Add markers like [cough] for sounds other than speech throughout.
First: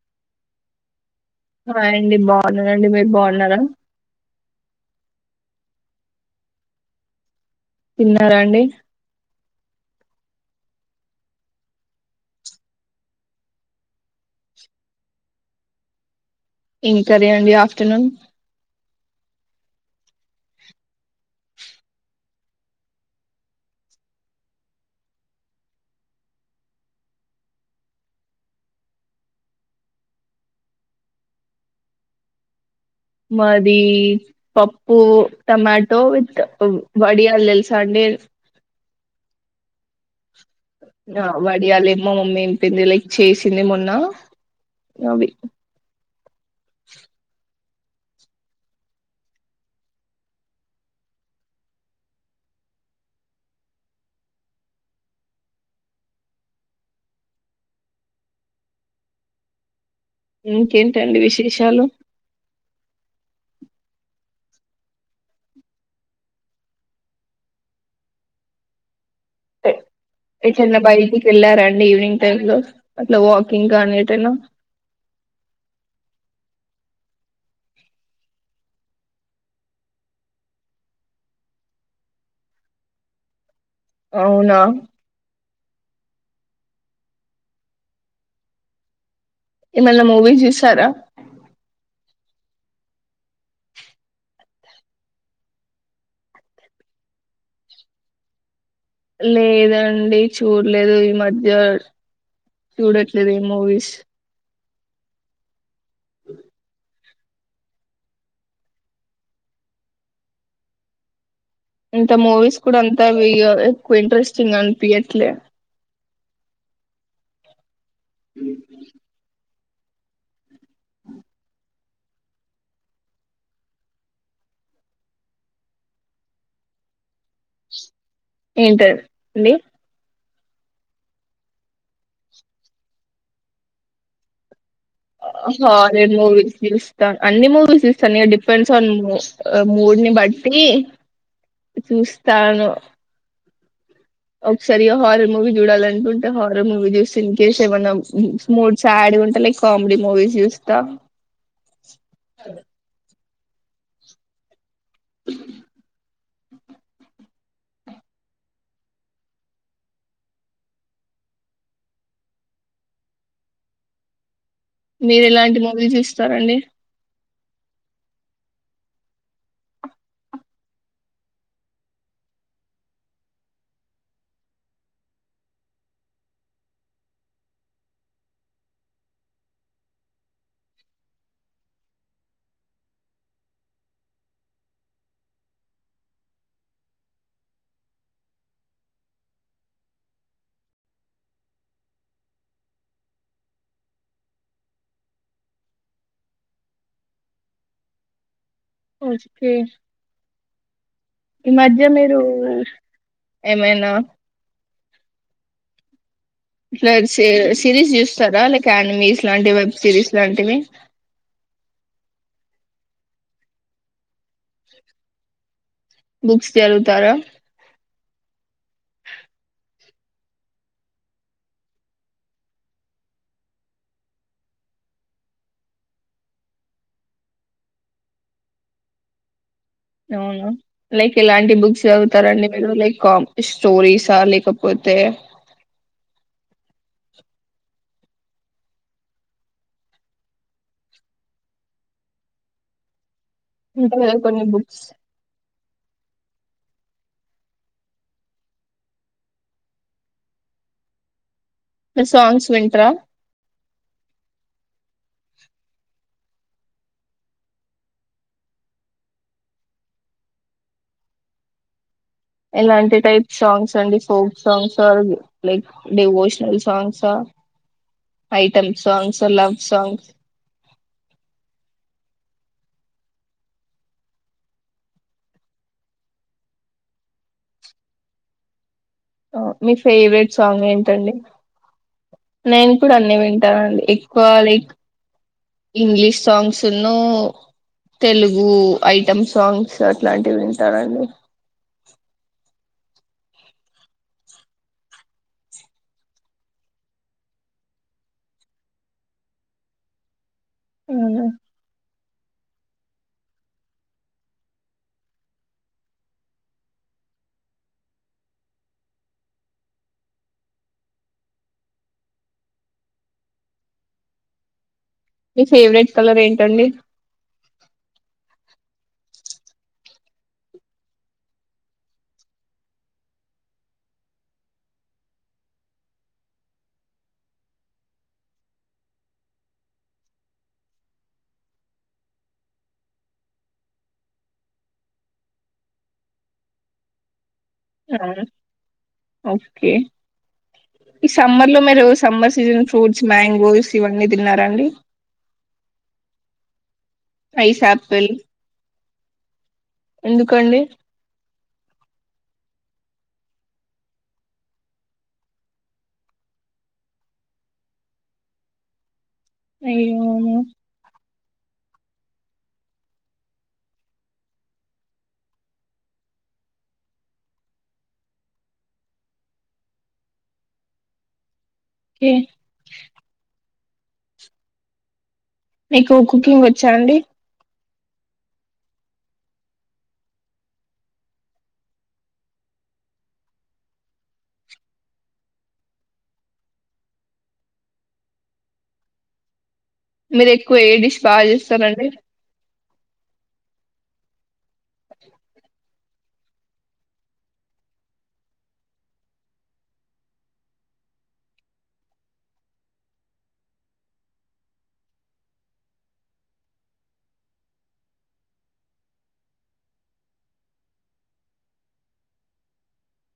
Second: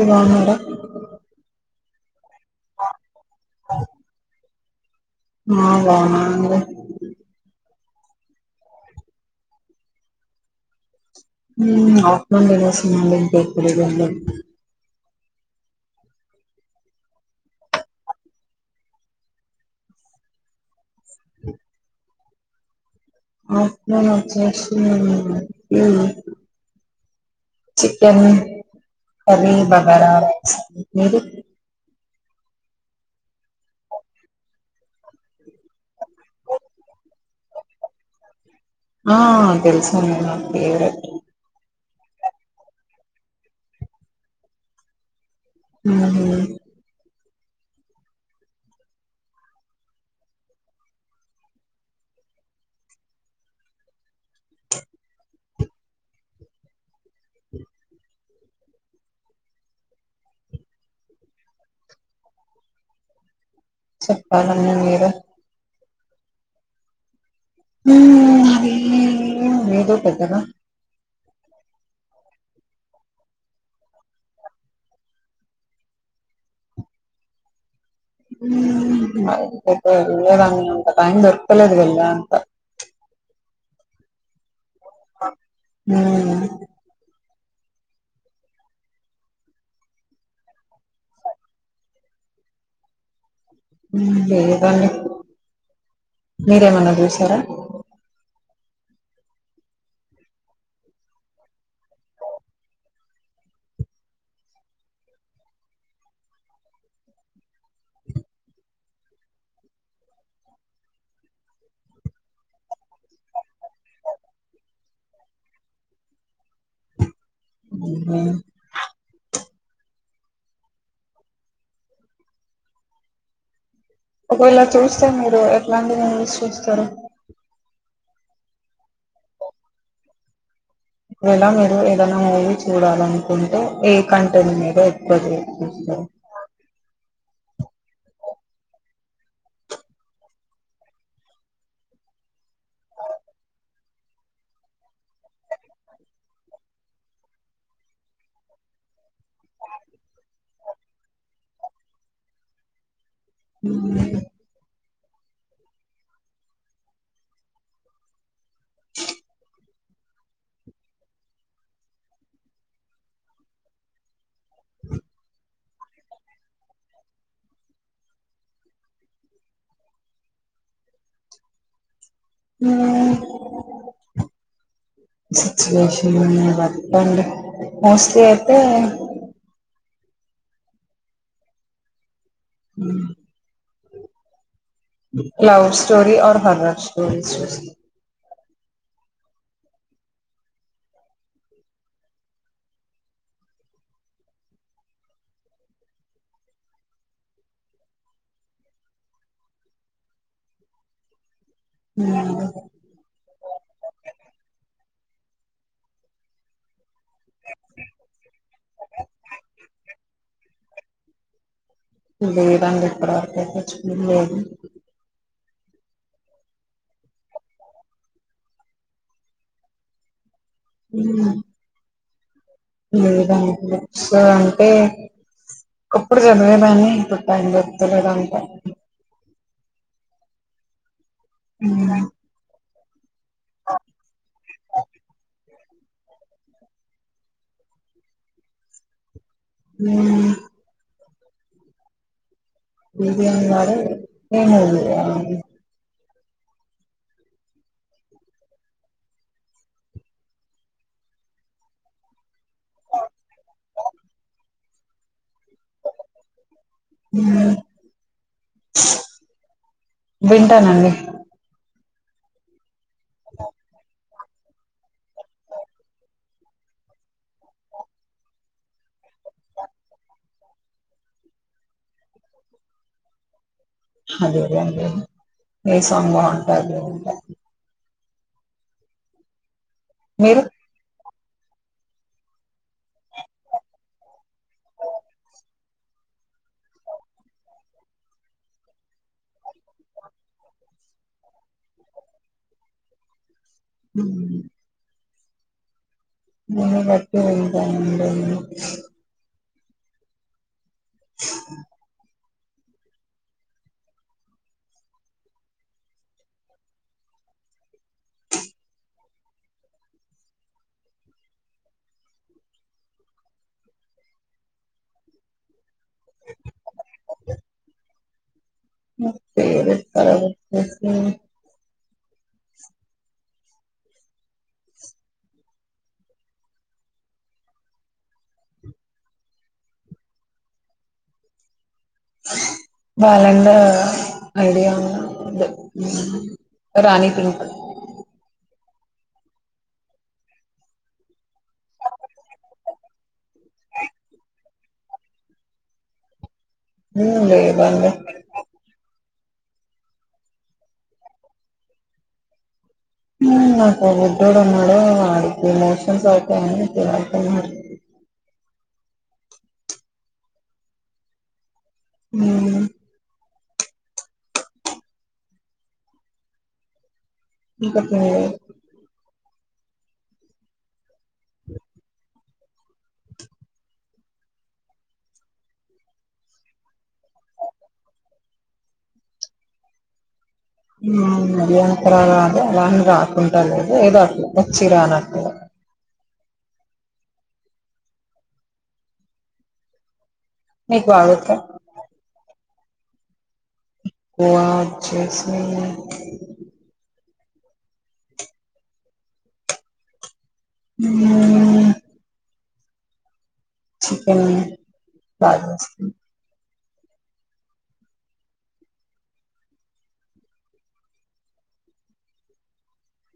అగా మార ఆ అండి బాగున్నారంండి మీరు బాగున్నారా బాగున్నామండి తిన్నారా అండి అప్పమాండగా సన్నాాలం పప వెళ్ళ ఇంకారే అండి ఆఫ్టర్నూన్ అ అప్పులాచ్చశీ నవబర్ చికెన్ కర్రీ బగరా రైస్ మాది పప్పు టమాటో విత్ వడియాలు తెలుచ అండి ఆ తెల్సానే నా వాడియాల మా మమ్మీ ఏంపింది లైక్ చేసింది మొన్న అవి హ అ అ ఇంకేంటండి విశేషాలు చెప్పాలం న మీర ఎ- ఏద ఎటైనా బయటకి వెళ్ళారాండి ఈవినింగ్ టై లో అట్లా వాకింగ్ నీటైనా వెలేదాన్ని అంత టైం దొరకలేదు వెళ్ళా అంత అవునా ఉ ఏమన్నా మూవీ చూసారా లేదండి మీరేమన్నా చూసారా లేదండి చూడలేదు ఈ మధ్య చూడట్లేదు ఈ మూవీస్ ఇంత మూవీస్ కూడా అంత ఎక్కువ ఇంట్రెస్టింగ్ అనిపియట్లే ఆ ఒకవేళ చూస్తా మీరు ఎట్లాంటి మీలీస్ చూస్తారు ఏంట అండి ఇక్కడ ఎలా మీరు ఏదనా మూవీ చూడాలనుకుంటే ఏ కంటెంట్ మీద ఎక్కువ చూ హ రే చూస్తారు? మూవీస్ తీల్స్తా అన్ని మూవీస్ ఇస్తాను ఇ డిపెండ్స్ ఆన్ మూడ్ని బట్టి చూస్తాను ఒకసారిగా హారర్ మూవీ చూడాలనుకుంటే హారర్ మూవీ చూస్తే ఇన్కస్ ఏమన్నా మూడ్స్ యాడ్ ఉంటా లైక్ కామెడీ మూవీ చూస్తా ఉ మీరు ఎలాంటి మూవీ చూస్తారంండి సిచువేషన్న్నా వ అండ్ మోస్ట్లీ అయితే అ క్లా స్టోరీ హర్రా స్టోరీస్ చ ఓ చెతే ఈ మధ్య మీరు హ్మ్ ఏమైనా ఇట్లా సిరీస్ చూస్తారా లే యానిమీస్ లాంటి వెబ్ సిరీస్ లాంటివి రంగ ఇ కూడాడ బుక్స్ తరుగుతారా హ ఏధానికి బుక్స్ అంటే ఒకప్పుడు చదివేదాన్ని ఇప్పుడు టైం చెప్తలేద అంటారు అవును లైక్ ఇలాంటి బుక్స్ హ్మ్ చదువుతారండి మీరు లైక్ కమ్ స్టోరీసా లేకపోతే మ్మ్ వె యి అన్నారు ఉంటాయి కదా కొన్ని ఏం బుక్స్ గాదులే న సాంగ్స్ వింట్రా మ్మ్ వింటానండి ఎలా అం టి టైప్ సాంగ్స్ అండి folk songs like, devotional songs, item songs, love songs. అదే [unintelligible] ఏ సాంగ్ బావుంటాది ఓ మీ ఫేవరెట్ మీరు సాంగ్ ఏంటండి నేను ఇప్పుడు అన్ని వింటానండి ఎక్కువ లైక్ ఇంగ్లీష్ సాంగ్స్ ను, తెలుగు ఐటెమ్ సాంగ్స్ అట్లాంటివి వింటానండి. హ్మ్ [unintelligible] వింటానండి అవునా మీ ఫేవరెట్ కలర్ ఏంటండి నా ఫేవరెట్ కలర్ వచ్చేసి బాలండా ఐడియా ఉందా రాణి పింక్ ఓకే ఈ సమ్మర్లో మీరు సమ్మర్ సీజన్ ఫ్రూట్స్ మ్యాంగోస్ ఇవన్నీ తిన్నారా అండి మ్మ్ ఐస్ లేదండి యాపిల్ ఎందుకండి ఉ నాకు ఒ బుడ్డోడు ఉన్నాడు వాడికి మోషన్స్ అవుతాయని తినద్దన్నారు అయ్యో ఉ ఇంకా తినలేదు కే మీకు కుకింగ్ వచ్చా అండి మరి అంతరాదు అలాని రాకుంట లేదు ఏదో అట్ల వచ్చి రానట్లు మీరు ఎక్కువ ఏ మీకు డిష్ బాగా బాగుతా చేస్తారండి వావ్ చేేసి ఊ చికెన్ బాగా చేస్తా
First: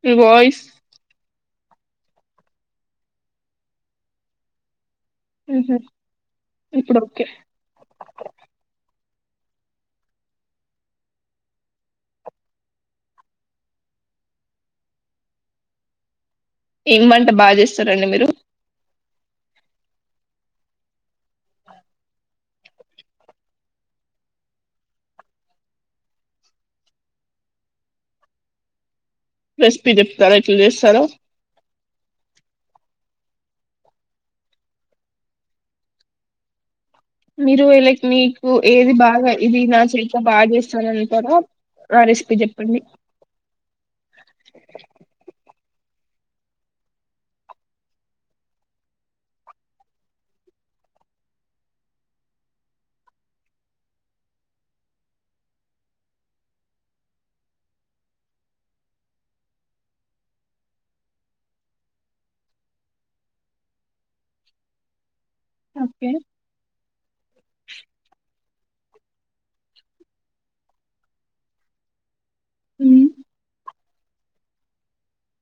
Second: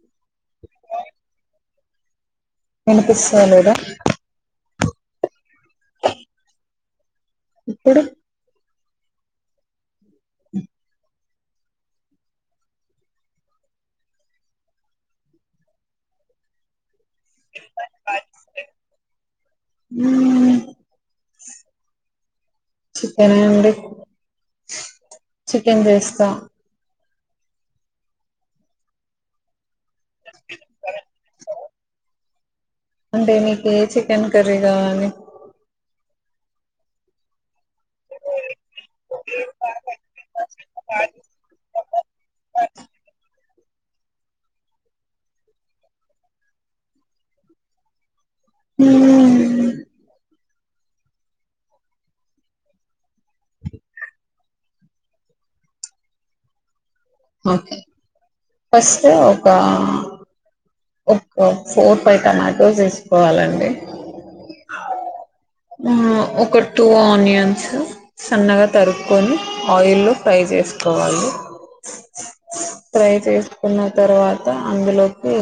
మీ వాయిస్ వినిపిస్తా లేదా ఉహు ఇప్పుడు ఒకే ఇప్పుడు ఉ ఏం వంట బాగా చేస్తారండి మీరు ఉ చికెనే అండి చికెన్ చేస్తా ప్లస్ మీరు చెప్తారా ఎట్ల చేస్తారో అంటే మీకు ఏ చికెన్ కర్రీ కావాలి మీరు లైక్ మీకు ఏది బాగా ఇది నా చేత బాగా చేస్తానని కూడా ఆ రెసిపీ చెప్పండి ఉ ఒకే ఫస్ట్ ఒకా ఒక్క ఫోర్ ఫైవ్ టమాటోస్ ఏసుకోవాలండి ఓకే ఉ ఒక టూ ఆనియన్స్ సన్నగా తరుపుకొని ఆయిల్ లో ఫ్రై చేసుకోవాలి మ్మ్ ఫ్రై చేసి న్న తర్వాత అందులోకి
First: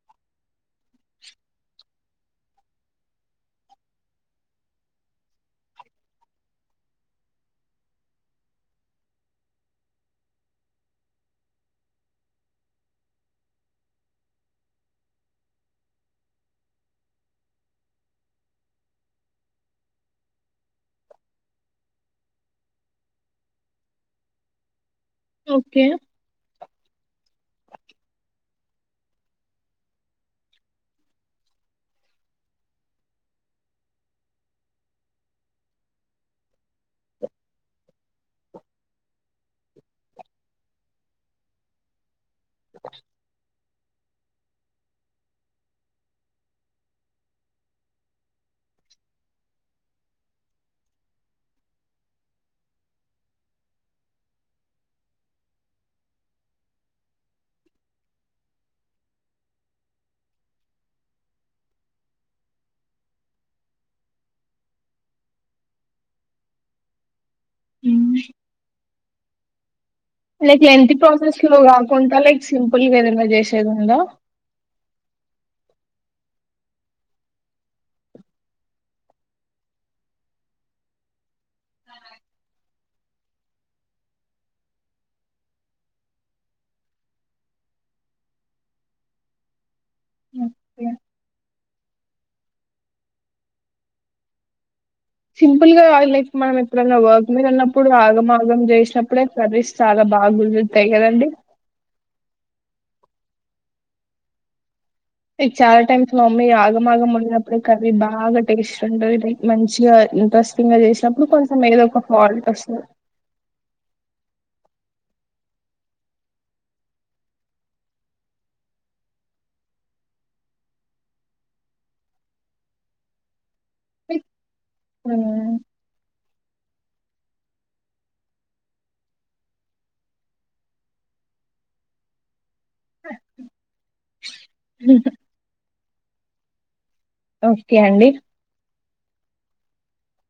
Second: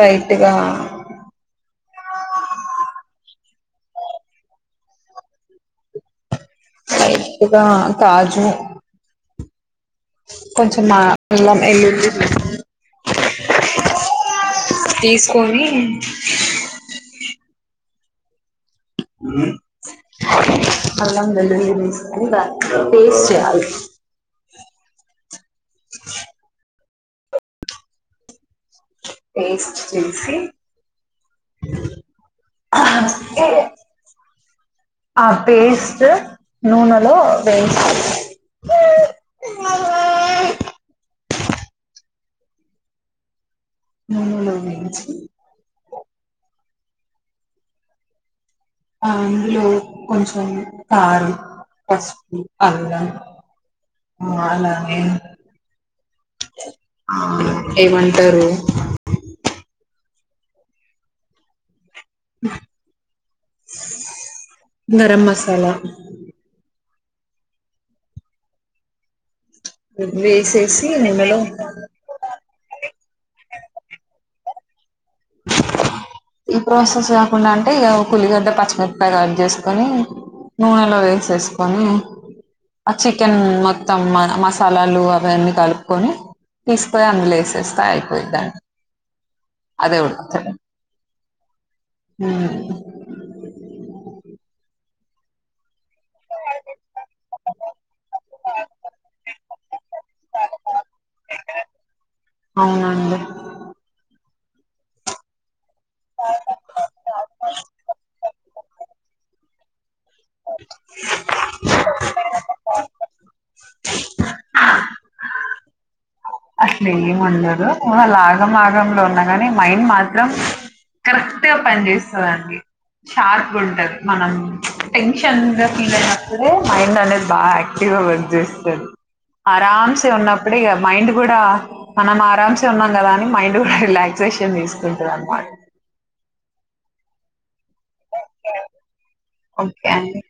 లైట్గా ఎప్పుద కాజు కొంచం మా ఎళ్ళ తీసుకొని అల్లం వెల్లులి వేసుకొని బ టేస్ట్ చేయాలి ఒకే పేస్ట్ చేసి ఆ పేస్ట్ నూనెలో వే మనలో వసి ఆ అందులో కొంచెం కారు పసుపు అల్లం ఆ అలాగ ఆ ఏమంటారు గరం మసాలా హ లైక్ వేసేసి లంతీ ప్రాసెస్ నూనెలో లో కాకుంంటా లైక్ సింపుల్గాద చేసదందా ఈ ప్రాసెస్ కాకుండా అంటే ఇక కూలిగడ్డ పచ్చిమిరపకాయ కట్ చేసుకొని నూనెలో వేసేసుకొని ఆ చికెన్ మొత్తం మసాలాలు అవన్నీ కలుపుకొని తీసుకయి అందులో వేసేస్తా అయిపోయిద్దండి అదే ఉడుకుతేలే ఓకే. సింపుల్ గా ఆయిల్ లైఫ మనం ఎప్పుడనా వర్క్ మీద వెళ్న్నప్పుడు ఆగం ఆగం చేసినప్పుడే సర్వీస్ చాలా బాగా గురుతాయి కదం అవునడి లైక్ చాలా టైమ్స్ మామ్మీ ఆగం ఆగం మళనప్పుడే కవిరవి బాగా టేస్ట్ ఉంట ఇది మంచిగా ఇంట్రెస్టింగ్ గా చేసినప్పుడు కొంచెం ఏదో ఒక ఫాల్ట్ వస్తుంది అసలు ఏంండదు వాళ్ళ ఆగంమాగంలో ఉన్నా కాని మైండ్ మాత్రం కరెక్ట్గా పని చేస్తుందిండి షార్ప్ ఉంటది మనం హ్మ్. టెన్షన్గా ఫీల్ అ మైండ్ అనేది బాగా యాక్టివ్ గా వర్క్ చేస్తుంది ఆరామ్సే ఉన్నప్పుడు ఇక మైండ్ కూడా మనం ఆరామ్సే ఉన్నాం కదా అని మైండ్ కూడా రిలాక్స్ షన్ తీసుకుంటారు అన్నమాట ఒకే అండి ఒకే అండి